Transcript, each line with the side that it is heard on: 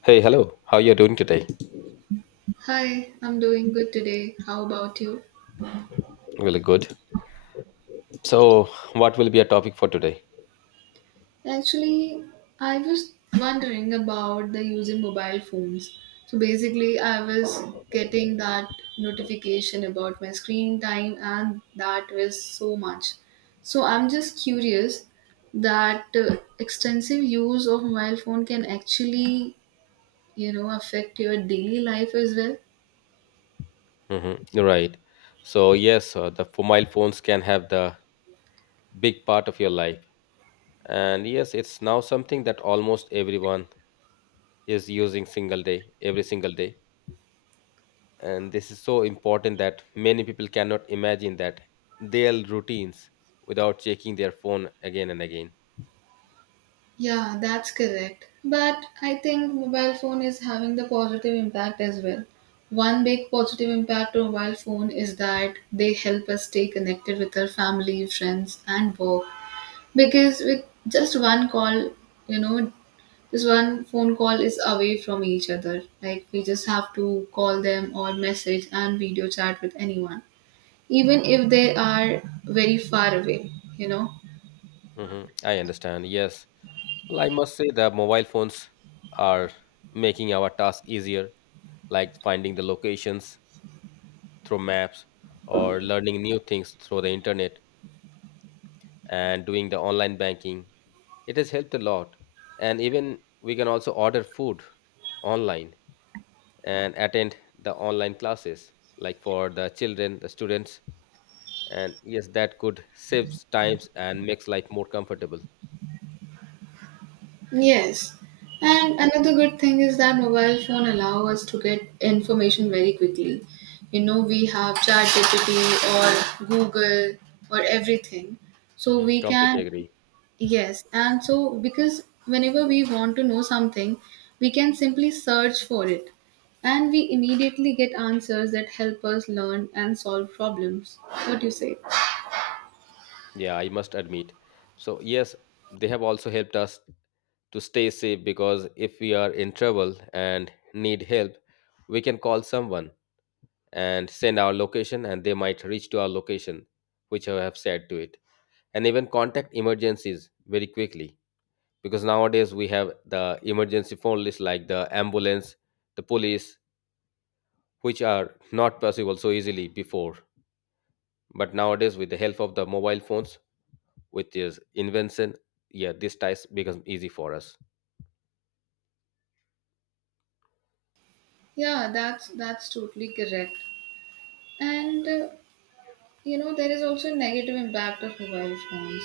left: Hey, hello. How you are doing today?
right: Hi, I'm doing good today. How about you?
left: Really good. So, what will be our topic for today?
right: Actually, I was wondering about the using mobile phones. So basically, I was getting that notification about my screen time, and that was so much. So I'm just curious that extensive use of mobile phone can actually, affect your daily life as well.
left: Mm-hmm. Right. So, yes, mobile phones can have the big part of your life. And yes, it's now something that almost everyone is using every single day. And this is so important that many people cannot imagine that their routines without checking their phone again and again.
right: Yeah, that's correct. But I think mobile phone is having the positive impact as well. One big positive impact of mobile phone is that they help us stay connected with our family, friends, and work. Because with just one call, you know, just one phone call is away from each other. Like we just have to call them or message and video chat with anyone, even if they are very far away, you know.
left: hmm I understand. Yes. Well, I must say the mobile phones are making our task easier like finding the locations through maps or learning new things through the internet and doing the online banking. It has helped a lot. And even we can also order food online and attend the online classes like for the children, the students. And yes, that could save times and makes life more comfortable.
right: Yes. And another good thing is that mobile phone allow us to get information very quickly. You know, we have ChatGPT or Google or everything. So
left: Mhm,
right: we
left: completely
right: can,
left: agree.
right: yes, and so because whenever we want to know something, we can simply search for it and we immediately get answers that help us learn and solve problems. What do you say?
left: Yeah, I must admit. So yes, they have also helped us to stay safe because if we are in trouble and need help, we can call someone and send our location and they might reach to our location, which I have said to it. And even contact emergencies very quickly because nowadays we have the emergency phone list like the ambulance, the police, which are not possible so easily before. But nowadays with the help of the mobile phones, with this invention, yeah, this task becomes easy for us.
right: Yeah, that's totally correct. And you know, there is also a negative impact of mobile phones.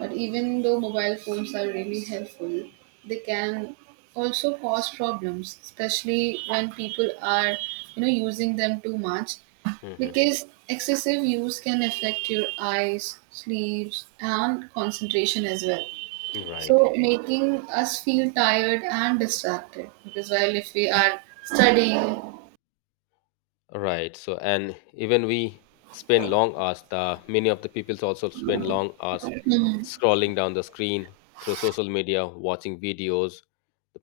right: But even though mobile phones are really helpful, they can also cause problems, especially when people are, using them too much
left: Hmm.
right: because excessive use can affect your eyes, sleeps, and concentration as well.
left: Right.
right: So, making us feel tired and distracted because while if we are studying.
left: Right. So, and even we spend long hours, the many of the people also spend long hours scrolling down the screen through social media, watching videos,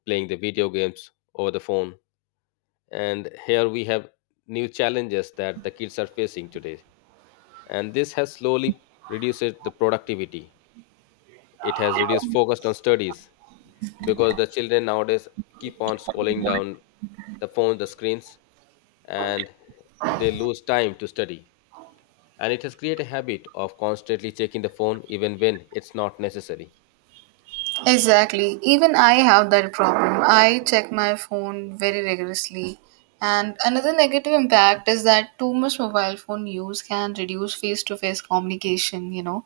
left: playing the video games over the phone. And here we have new challenges that the kids are facing today. And this has slowly reduced the productivity. It has reduced focus on studies because the children nowadays keep on scrolling down the phone, the screens, and they lose time to study, and it has created a habit of constantly checking the phone even when it's not necessary.
right: Exactly. Even I have that problem. I check my phone very rigorously. And another negative impact is that too much mobile phone use can reduce face to face communication, you know,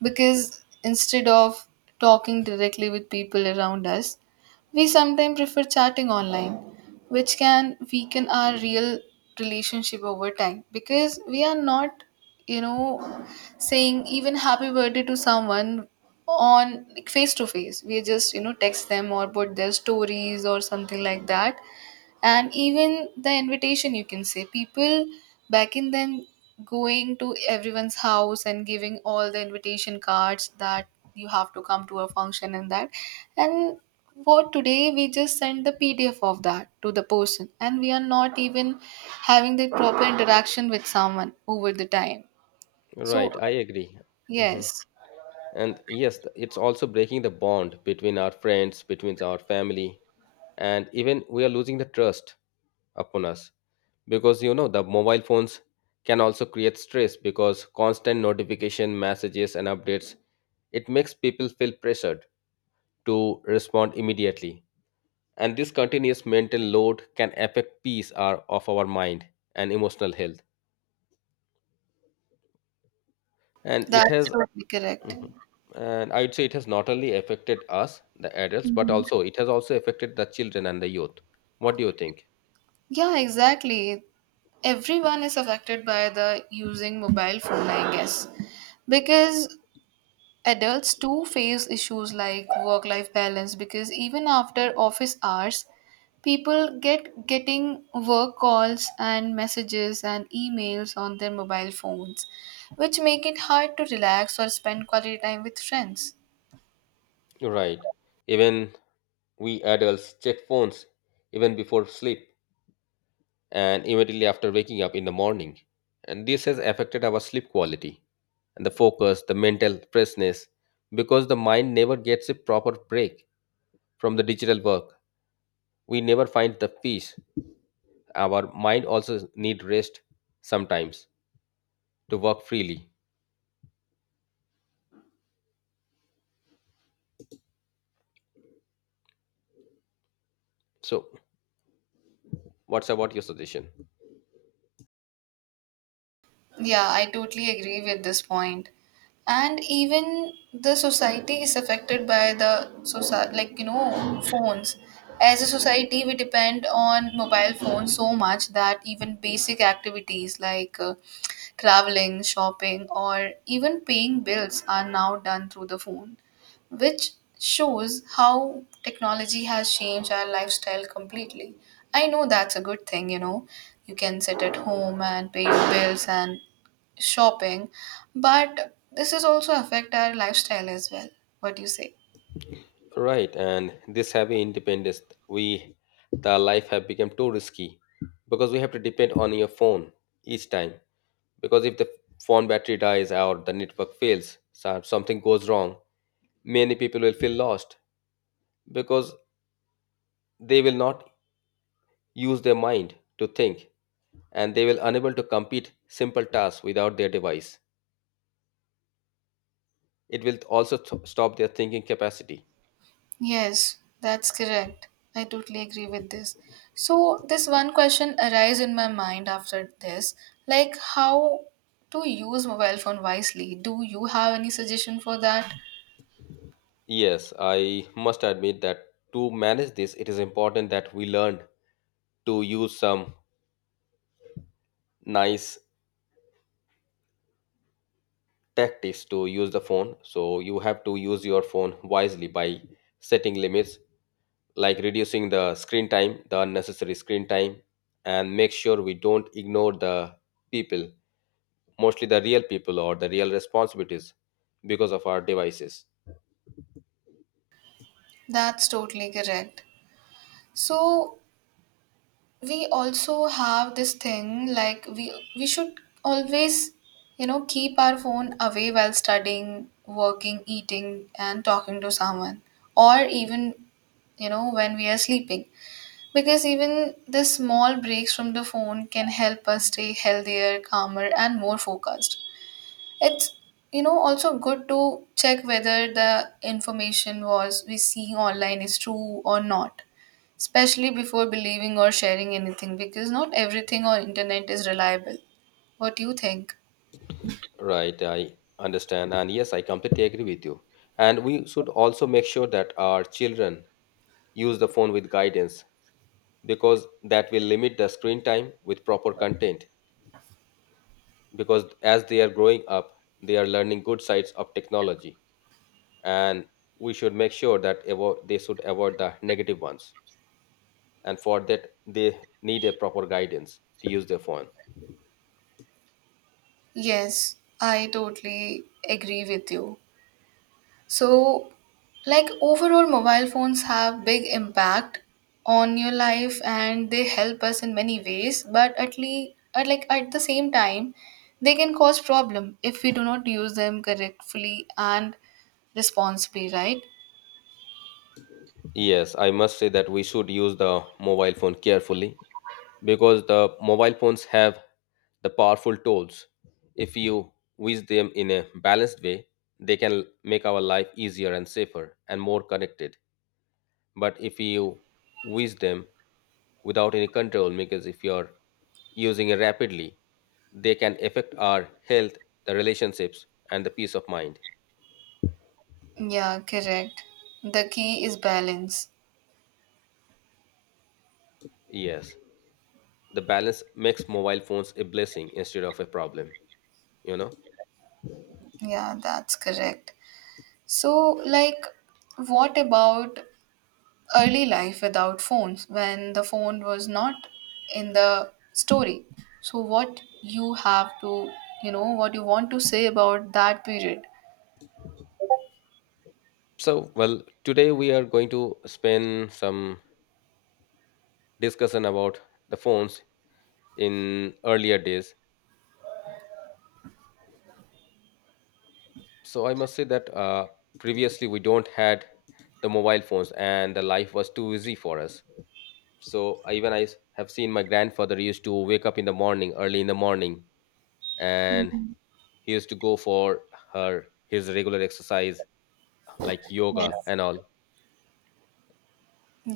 right: because instead of talking directly with people around us, we sometimes prefer chatting online, which can weaken our real relationship over time because we are not, you know, saying even happy birthday to someone on like, face to face, we just, you know, text them or put their stories or something like that. And even the invitation, you can say, people back in then going to everyone's house and giving all the invitation cards that you have to come to a function, and that and what today we just send the pdf of that to the person and we are not even having the proper interaction with someone over the time, so
left: Right, I agree. Mhm.
right: yes,
left: And yes, it's also breaking the bond between our friends, between our family, and even we are losing the trust upon us, because you know the mobile phones can also create stress, because constant notification messages and updates, it makes people feel pressured to respond immediately, and this continuous mental load can affect peace of our mind and emotional health, and it
right: that's
left: has.
right: totally correct.
left: Mhm. And I would say it has not only affected us, the adults, but also it has also affected the children and the youth. What do you think?
right: Yeah, exactly. Everyone is affected by the using mobile phone, I guess. Because adults too face issues like work life balance because even after office hours, people get getting work calls and messages and emails on their mobile phones, which make it hard to relax or spend quality time with friends.
left: Right. Even we adults check phones even before sleep and immediately after waking up in the morning, and this has affected our sleep quality and the focus, the mental freshness, because the mind never gets a proper break from the digital work. We never find the peace. Our mind also need rest sometimes to work freely. So, what's about your suggestion?
right: Yeah, I totally agree with this point. And even the society is affected by the society, like you know, phones. As a society, we depend on mobile phones so much that even basic activities like traveling, shopping, or even paying bills are now done through the phone, which shows how technology has changed our lifestyle completely. I know that's a good thing, you know. You can sit at home and pay your bills and shopping, but this is also affect our lifestyle as well. What do you say?
left: Right, and this heavy independence, we the life have become too risky because we have to depend on your phone each time. Because if the phone battery dies or the network fails, something goes wrong, many people will feel lost because they will not use their mind to think and they will unable to complete simple tasks without their device. It will also stop their thinking capacity.
right: Yes, that's correct. I totally agree with this. So this one question arise in my mind after this, like how to use mobile phone wisely. Do you have any suggestion for that?
left: Yes, I must admit that to manage this, it is important that we learn to use some nice tactics to use the phone. So you have to use your phone wisely by setting limits, like reducing the screen time, the unnecessary screen time, and make sure we don't ignore the people, mostly the real people or the real responsibilities because of our devices.
right: That's totally correct. So we also have this thing like we should always, you know, keep our phone away while studying, working, eating and talking to someone, or even, you know, when we are sleeping because even the small breaks from the phone can help us stay healthier, calmer and more focused. It's, you know, also good to check whether the information was we see online is true or not, especially before believing or sharing anything because not everything on internet is reliable. What do you think?
left: Right, I understand. And yes, I completely agree with you. And we should also make sure that our children use the phone with guidance because that will limit the screen time with proper content, because as they are growing up, they are learning good sides of technology, and we should make sure that they should avoid the negative ones, and for that they need a proper guidance to use their phone.
right: Yes, I totally agree with you. So, like overall, mobile phones have big impact on your life, and they help us in many ways. But at least, at like at the same time, they can cause problem if we do not use them correctly and responsibly. Right?
left: Yes, I must say that we should use the mobile phone carefully because the mobile phones have the powerful tools. If you use them in a balanced way, they can make our life easier and safer and more connected. But if you use them without any control, because if you're using it rapidly, they can affect our health, the relationships, and the peace of mind.
right: Yeah, correct. The key is balance.
left: Yes, the balance makes mobile phones a blessing instead of a problem, you know?
right: Yeah, that's correct. So, like, what about early life without phones when the phone was not in the story, so what you have to, you know, what you want to say about that period?
left: So, well, today we are going to spend some discussion about the phones in earlier days. So I must say that previously we don't had the mobile phones and the life was too easy for us. So even I have seen my grandfather used to wake up in the morning, early in the morning, and he used to go for her his regular exercise like yoga
right: Yes.
left: and all.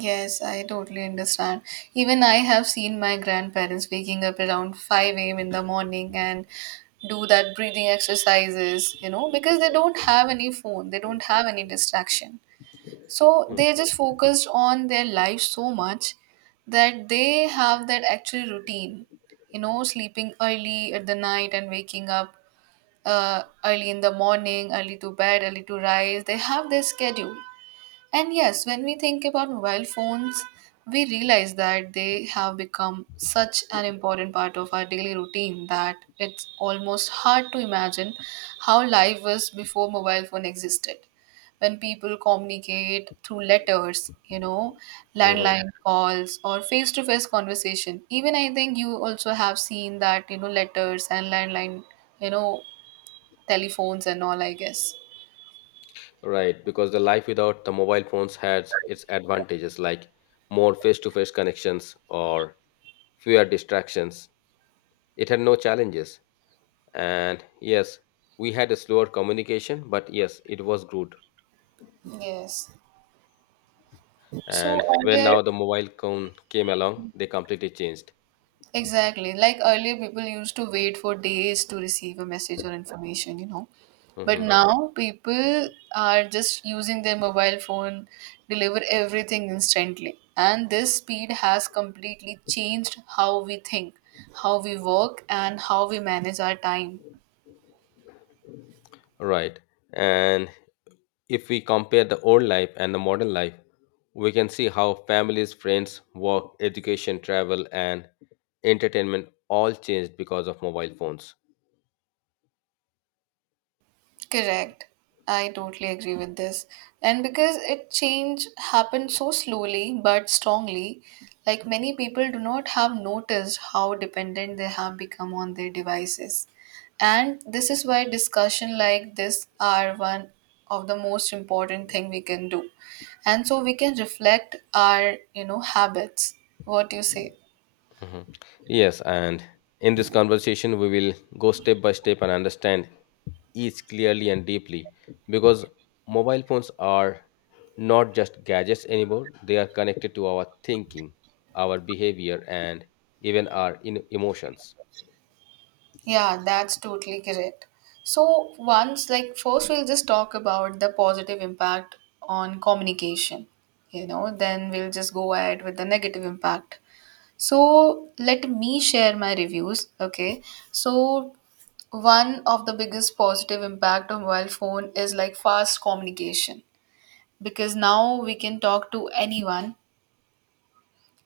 right: Yes, I totally understand. Even I have seen my grandparents waking up around 5 a.m in the morning and do that breathing exercises, you know, because they don't have any phone, they don't have any distraction. So they just focused on their life so much that they have that actual routine, you know, sleeping early at the night and waking up, early in the morning, early to bed, early to rise. They have their schedule. And yes, when we think about mobile phones, we realize that they have become such an important part of our daily routine that it's almost hard to imagine how life was before mobile phone existed. When people communicate through letters, you know,
left: Mm-hmm.
right: landline calls or face-to-face conversation. Even I think you also have seen that, you know, letters and landline, you know, telephones and all, I guess.
left: Right, because the life without the mobile phones has its advantages like more face to face connections or fewer distractions. It had no challenges. And yes, we had a slower communication, but yes, it was good.
right: Yes. So
left: And when
right: earlier,
left: now the mobile phone came along, they completely changed.
right: exactly. Like earlier, people used to wait for days to receive a message or information, you know. But right,
left: Hmm.
right: now people are just using their mobile phone, deliver everything instantly. And this speed has completely changed how we think, how we work, and how we manage our time.
left: Right. And if we compare the old life and the modern life, we can see how families, friends, work, education, travel, and entertainment all changed because of mobile phones.
right: Correct. I totally agree with this. And because it change happened so slowly but strongly, like many people do not have noticed how dependent they have become on their devices. And this is why discussion like this are one of the most important thing we can do. And so we can reflect our, you know, habits. What do you say?
left: Mhm. Yes, and in this conversation, we will go step by step and understand each clearly and deeply, because mobile phones are not just gadgets anymore, they are connected to our thinking, our behavior, and even our emotions.
right: Yeah, that's totally correct. So, once, like, first we'll just talk about the positive impact on communication, you know, then we'll just go ahead with the negative impact. So, let me share my reviews, okay? So, one of the biggest positive impact of mobile phone is like fast communication because now we can talk to anyone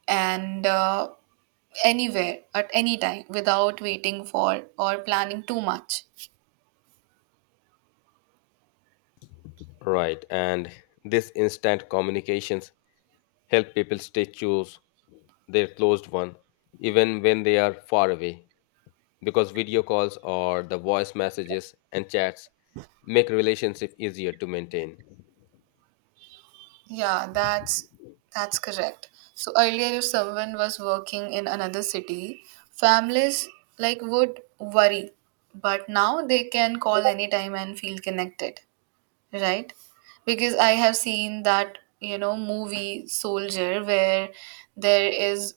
right: and anywhere at any time without waiting for or planning too much.
left: Right, and this instant communications help people stay close, their closed one, even when they are far away. Because video calls or the voice messages and chats make relationship easier to maintain.
right: Yeah, that's correct. So earlier if someone was working in another city, families like would worry, but now they can call anytime and feel connected, right? Because I have seen that, you know, movie Soldier where there is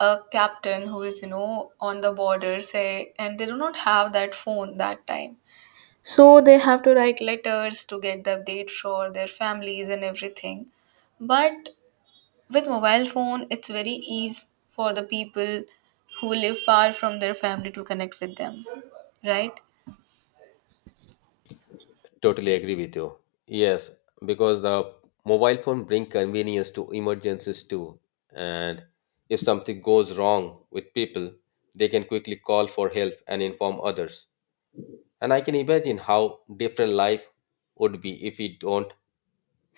right: a captain who is, you know, on the border say and they do not have that phone that time, so they have to write letters to get the update for their families and everything. But with mobile phone, it's very easy for the people who live far from their family to connect with them, right?
left: Totally agree with you. Yes, because the mobile phone bring convenience to emergencies too. And if something goes wrong with people, they can quickly call for help and inform others. And I can imagine how different life would be if we don't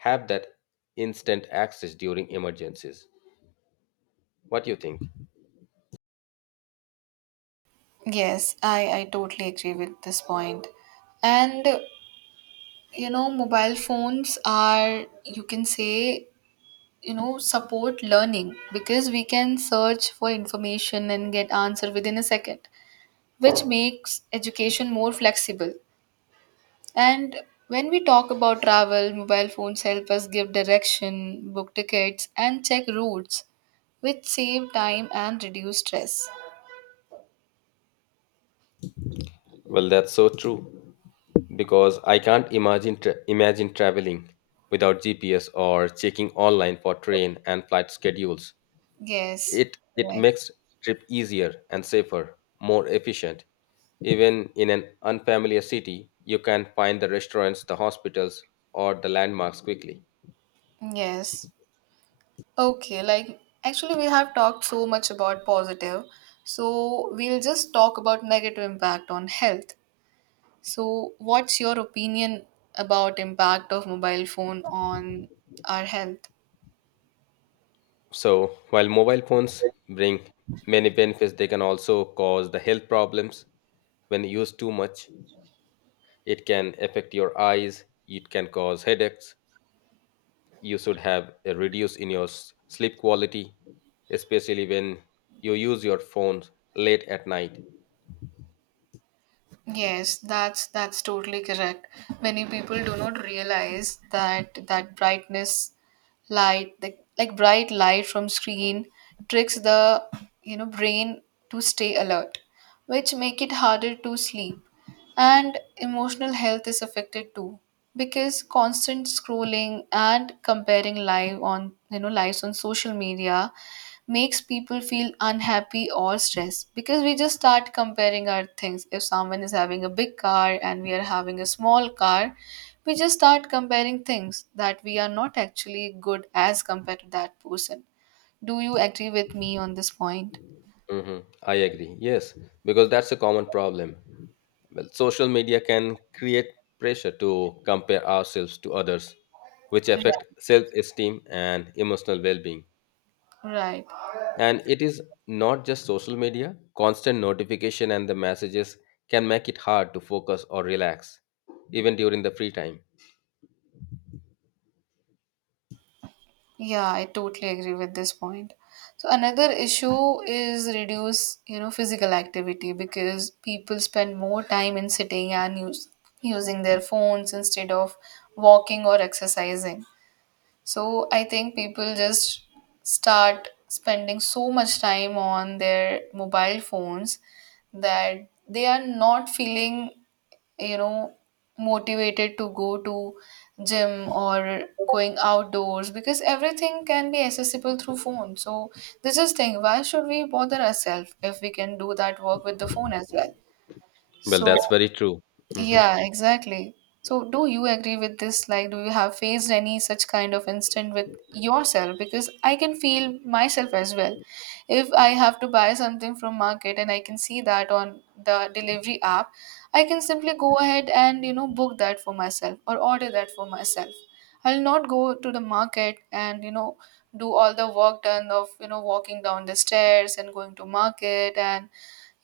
left: have that instant access during emergencies. What do you think?
right: Yes, I totally agree with this point. And you know, mobile phones are, you can say, you know, support learning because we can search for information and get answer within a second, which makes education more flexible. And when we talk about travel, mobile phones help us give direction, book tickets, and check routes, which save time and reduce stress.
left: Well, that's so true, because I can't imagine imagine traveling without GPS or checking online for train and flight schedules.
right: Yes.
left: It
right: Right.
left: makes trip easier and safer, more efficient. Even in an unfamiliar city, you can find the restaurants, the hospitals, or the landmarks quickly.
right: Yes. Okay, like actually we have talked so much about positive, so we'll just talk about negative impact on health. So what's your opinion about impact of mobile phone on our health?
left: So, while mobile phones bring many benefits, they can also cause the health problems when used too much. It can affect your eyes, it can cause headaches, you should have a reduce in your sleep quality, especially when you use your phones late at night.
right: Yes, that's totally correct. Many people do not realize that that brightness light, the, like bright light from screen, tricks the, you know, brain to stay alert, which make it harder to sleep, and emotional health is affected too because constant scrolling and comparing live on, you know, lives on social media makes people feel unhappy or stressed because we just start comparing our things. If someone is having a big car and we are having a small car, we just start comparing things that we are not actually good as compared to that person. Do you agree with me on this point?
left: I agree. Yes, because that's a common problem. Well, social media can create pressure to compare ourselves to others, which affect self-esteem and emotional well-being.
right: Right.
left: And it is not just social media. Constant notification and the messages can make it hard to focus or relax, even during the free time.
right: Yeah, I totally agree with this point. So another issue is reduce, you know, physical activity because people spend more time in sitting and using their phones instead of walking or exercising. So I think people just start spending so much time on their mobile phones that they are not feeling, you know, motivated to go to gym or going outdoors because everything can be accessible through phone, so this is thing why should we bother ourselves if we can do that work with the phone as well,
left: Well,
right: so
left: that's very true. Mhm.
right: yeah, exactly. So, do you agree with this? Like, do you have faced any such kind of instant with yourself? Because I can feel myself as well. If I have to buy something from market and I can see that on the delivery app, I can simply go ahead and, you know, book that for myself or order that for myself. I'll not go to the market and, do all the work done of, walking down the stairs and going to market and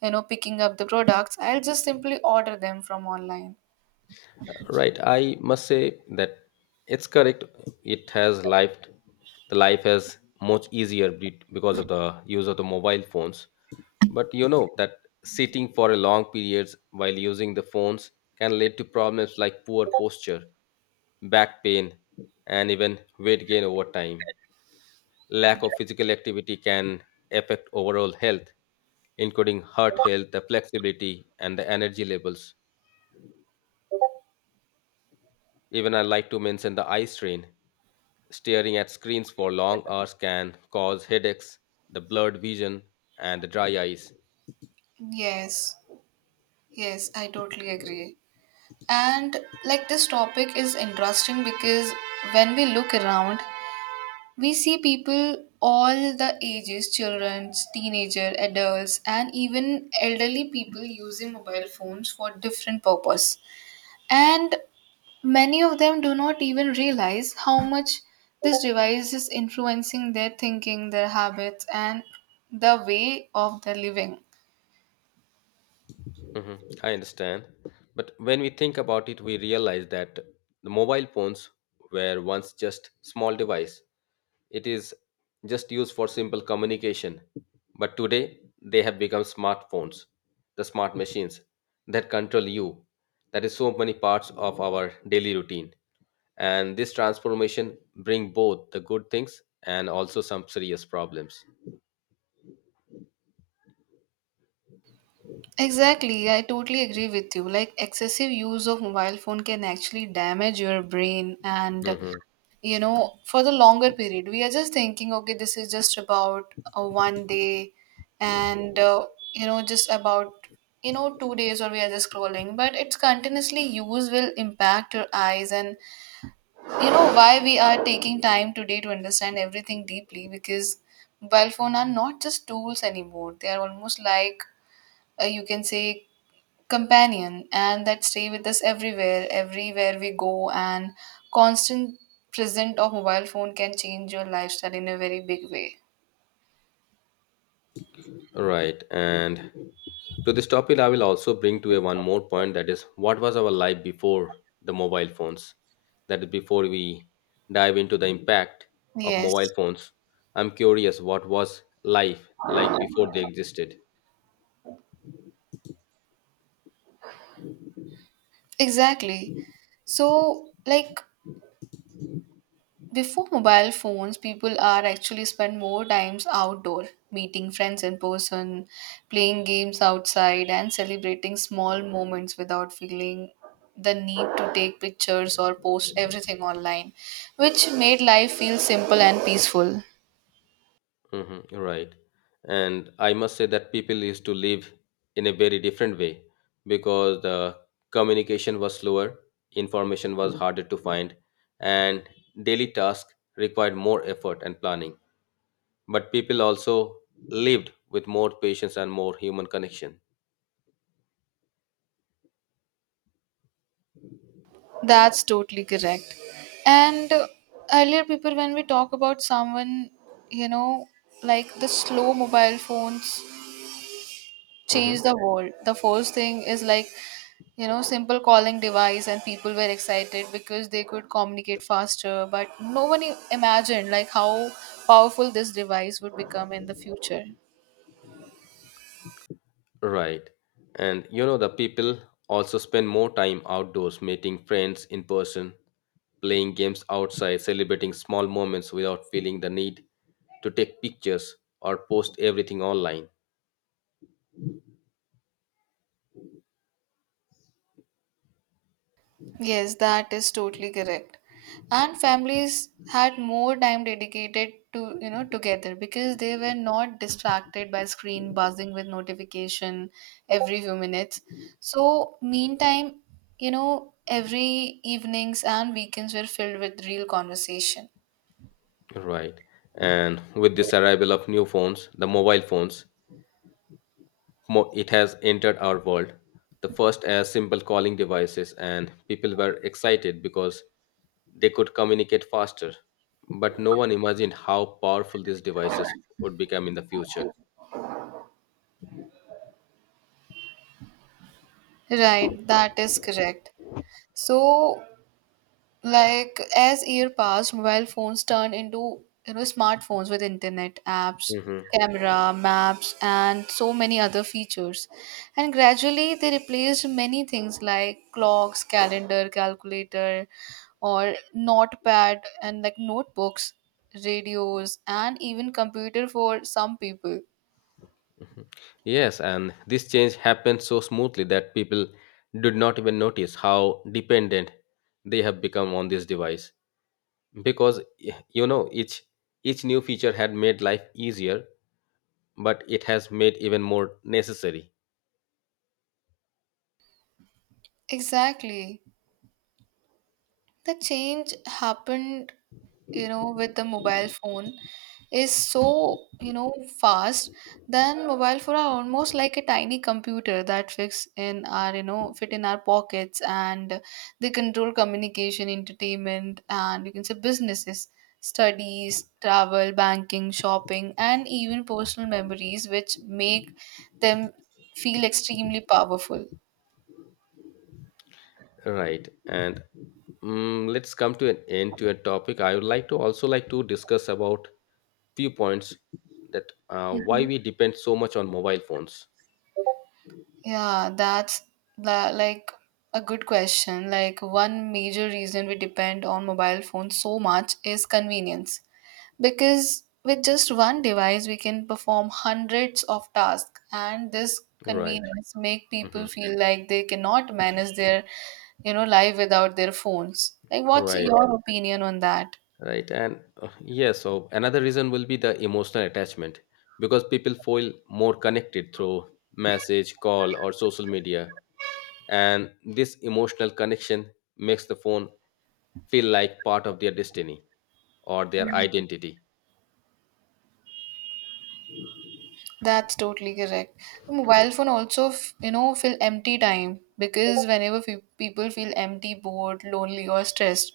right: picking up the products. I'll just simply order them from online.
left: Right, I must say that it's correct. It has life, the life has much easier because of the use of the mobile phones. But you know that sitting for a long periods while using the phones can lead to problems like poor posture, back pain, and even weight gain over time. Lack of physical activity can affect overall health, including heart health, the flexibility, and the energy levels. Even I like to mention the eye strain. Staring at screens for long hours can cause headaches, the blurred vision, and the dry eyes.
right: Yes, yes, I totally agree. And like this topic is interesting because when we look around, we see people all the ages, children, teenager, adults, and even elderly people using mobile phones for different purpose. And many of them do not even realize how much this device is influencing their thinking, their habits, and the way of their living.
left: hmm I understand. But when we think about it, we realize that the mobile phones were once just small device. It is just used for simple communication. But today they have become smartphones, the smart machines that control you. That is so many parts of our daily routine. And this transformation bring both the good things and also some serious problems.
right: Exactly, I totally agree with you. Like, excessive use of mobile phone can actually damage your brain. And
left: Hmm.
right: for the longer period we are just thinking, okay, this is just about a one day, and just about 2 days, or we are just scrolling, but its continuously use will impact your eyes. And why we are taking time today to understand everything deeply, because mobile phone are not just tools anymore. They are almost like, you can say, companion, and that stay with us everywhere, everywhere we go. And constant present of mobile phone can change your lifestyle in a very big way.
left: Right. And to this topic, I will also bring to a one more point, that is, what was our life before the mobile phones? That is, before we dive into the impact of mobile
right: Yes,
left: phones, I'm curious what was life like before they existed.
right: exactly. So like, before mobile phones, people are actually spend more times outdoor, meeting friends in person, playing games outside, and celebrating small moments without feeling the need to take pictures or post everything online, which made life feel simple and peaceful.
left: Hmm. Right. And I must say that people used to live in a very different way, because the communication was slower, information was harder to find, and daily tasks required more effort and planning. But people also lived with more patience and more human connection.
right: That's totally correct. And earlier, people, when we talk about someone, you know, like the slow mobile phones
left: Hmm.
right: change the world. The first thing is like, you know, simple calling device, and people were excited because they could communicate faster. But no one imagined like how powerful this device would become in the future.
left: Right. And the people also spend more time outdoors, meeting friends in person, playing games outside, celebrating small moments without feeling the need to take pictures or post everything online.
right: Yes, that is totally correct. And families had more time dedicated to, you know, together because they were not distracted by screen buzzing with notification every few minutes. So, meantime, every evenings and weekends were filled with real conversation.
left: Right. And with this arrival of new phones, the mobile phones, it has entered our world. The first as simple calling devices, and people were excited because they could communicate faster, but no one imagined how powerful these devices would become in the future.
right: Right, that is correct. So, like as year passed, mobile phones turned into smartphones with internet apps,
left: Mhm.
right: camera, maps, and so many other features. And gradually, they replaced many things like clocks, calendar, calculator, or notepad and like notebooks, radios, and even computer for some people.
left: Yes, and this change happened so smoothly that people did not even notice how dependent they have become on this device, because y- you know each each new feature had made life easier, but it has made even more necessary.
right: Exactly. The change happened, with the mobile phone, is so, fast. Then mobile phone are almost like a tiny computer that fits in our, fit in our pockets. And they control communication, entertainment, and you can say businesses, studies, travel, banking, shopping, and even personal memories, which make them feel extremely powerful.
left: Right. And let's come to an end to a topic. I would like to also like to discuss about few points, that why we depend so much on mobile phones.
right: Yeah, that's that like a good question. Like one major reason we depend on mobile phones so much is convenience. Because with just one device we can perform hundreds of tasks, and this
left: Right.
right: convenience make
left: Hmm.
right: people feel like they cannot manage their, life without their phones. Like what's
left: Right.
right: your opinion on that?
left: Right. And yeah, so another reason will be the emotional attachment, because people feel more connected through message call or social media, and this emotional connection makes the phone feel like part of their destiny or their identity.
right: That's totally correct. Mobile phone also, fill empty time, because whenever people feel empty, bored, lonely, or stressed,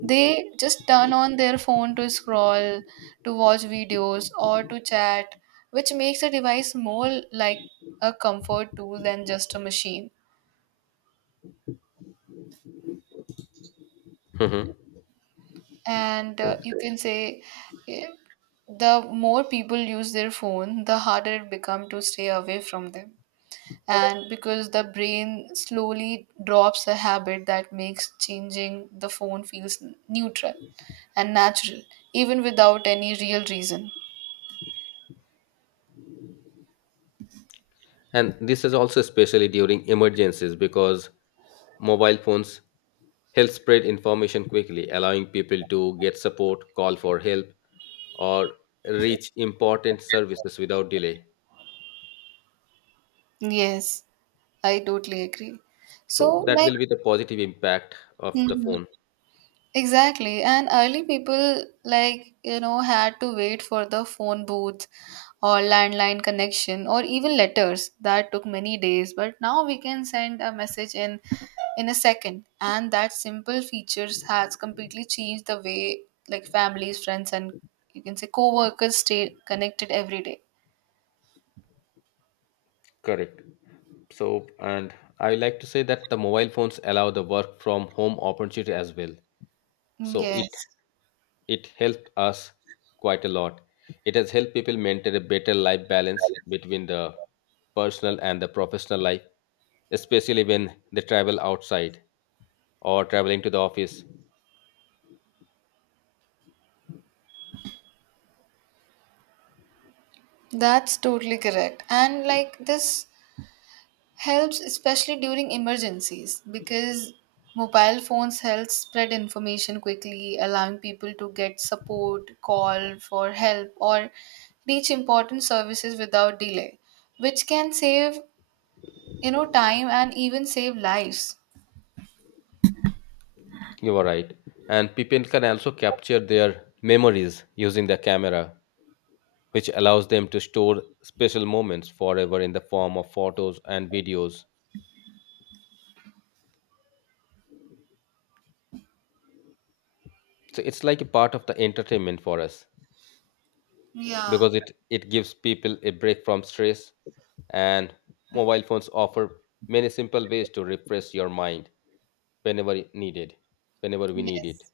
right: they just turn on their phone to scroll, to watch videos, or to chat, which makes the device more like a comfort tool than just a machine.
left: Mhm.
right: And you can say, eh, the more people use their phone, the harder it become to stay away from them. And because the brain slowly drops a habit that makes changing the phone feels neutral and natural, even without any real reason.
left: And this is also especially during emergencies, because mobile phones help spread information quickly, allowing people to get support, call for help, or reach important services without delay.
right: Yes, I totally agree. So
left: So that
right: like,
left: will be the positive impact of the
right: mhm.
left: phone.
right: Exactly. And early people, like, you know, had to wait for the phone booth or landline connection or even letters. That took many days. But now we can send a message in a second. And that simple features has completely changed the way like families, friends, and you can say co-workers stay connected every day.
left: Correct. So, and I would like to say that the mobile phones allow the work from home opportunity as well.
right: Mm,
left: So it
right: yes.
left: it helped us quite a lot. It has helped people maintain a better life balance between the personal and the professional life, especially when they travel outside, or traveling to the office.
right: That's totally correct. And like this helps especially during emergencies, because mobile phones help spread information quickly, allowing people to get support, call for help, or reach important services without delay, which can save time and even save lives.
left: You are right. And people can also capture their memories using the camera, which allows them to store special moments forever in the form of photos and videos. So it's like a part of the entertainment for us,
right: Yeah.
left: because it gives people a break from stress, and mobile phones offer many simple ways to refresh your mind whenever it needed, whenever we need it.
right: Yes.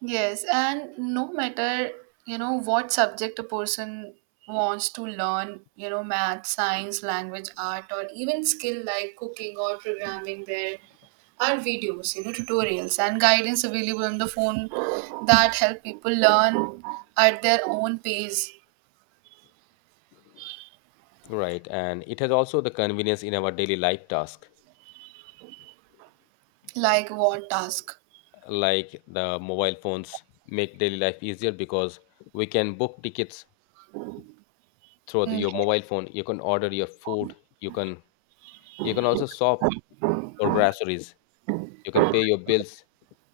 right: Yes, and no matter, what subject a person wants to learn, you know, math, science, language, art, or even skill like cooking or programming, there are videos, tutorials and guidance available on the phone that help people learn at their own pace,
left: Right, and it has also the convenience in our daily life task,
right: like what task.
left: like the mobile phones make daily life easier, because we can book tickets through
right: Mm.
left: your mobile phone, you can order your food, you can you can also shop for groceries, you can pay your bills,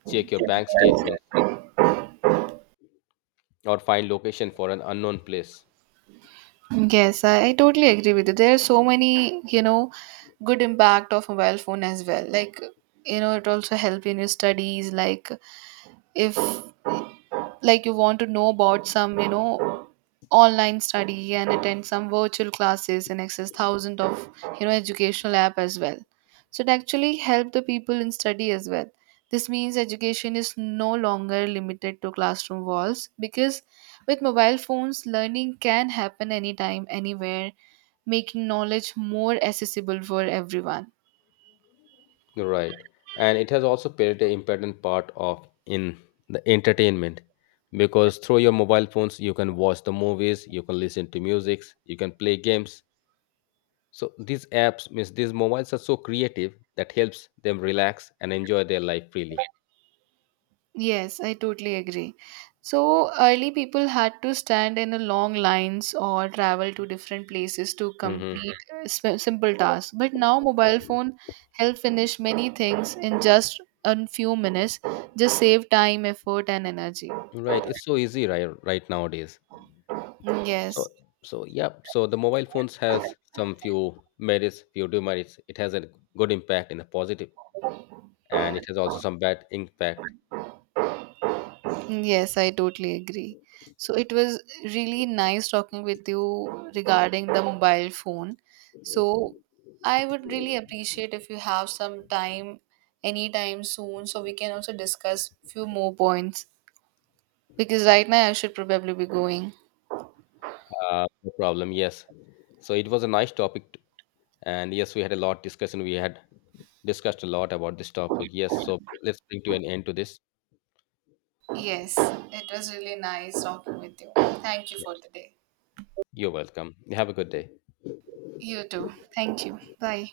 left: check your bank statements, or find location for an unknown place.
right: Yes, I totally agree with you. There are so many, good impact of mobile phone as well. Like, it also help in your studies, like if like you want to know about some, online study and attend some virtual classes and access thousands of, educational app as well. So it actually help the people in study as well. This means education is no longer limited to classroom walls, because with mobile phones learning can happen anytime anywhere, making knowledge more accessible for everyone.
left: Right, and it has also played an important part of in the entertainment, because through your mobile phones you can watch the movies, you can listen to music, you can play games. So these apps means these mobiles are so creative that helps them relax and enjoy their life freely.
right: Yes, I totally agree. So early people had to stand in a long lines or travel to different places to
left: Hmm.
right: complete simple tasks. But now mobile phone help finish many things in just a few minutes. Just save time, effort, and energy.
left: Right, it's so easy right nowadays.
right: Mm, yes.
left: So so yeah, so the mobile phones has some few merits, few demerits. It has a good impact and a positive, and it has also some bad impact.
right: Mm, yes, I totally agree. So it was really nice talking with you regarding the mobile phone. So I would really appreciate if you have some time anytime soon so we can also discuss few more points, because right now I should probably be going.
left: No problem, yes. So it was a nice topic, and yes, we had a lot discussion. We had discussed a lot about this topic. Yes, so let's bring to an end to this.
right: Yes, it was really nice talking with you. Thank you
left: Yeah,
right: for the day.
left: you're welcome. Have a good day.
right: You too. Thank you. Bye.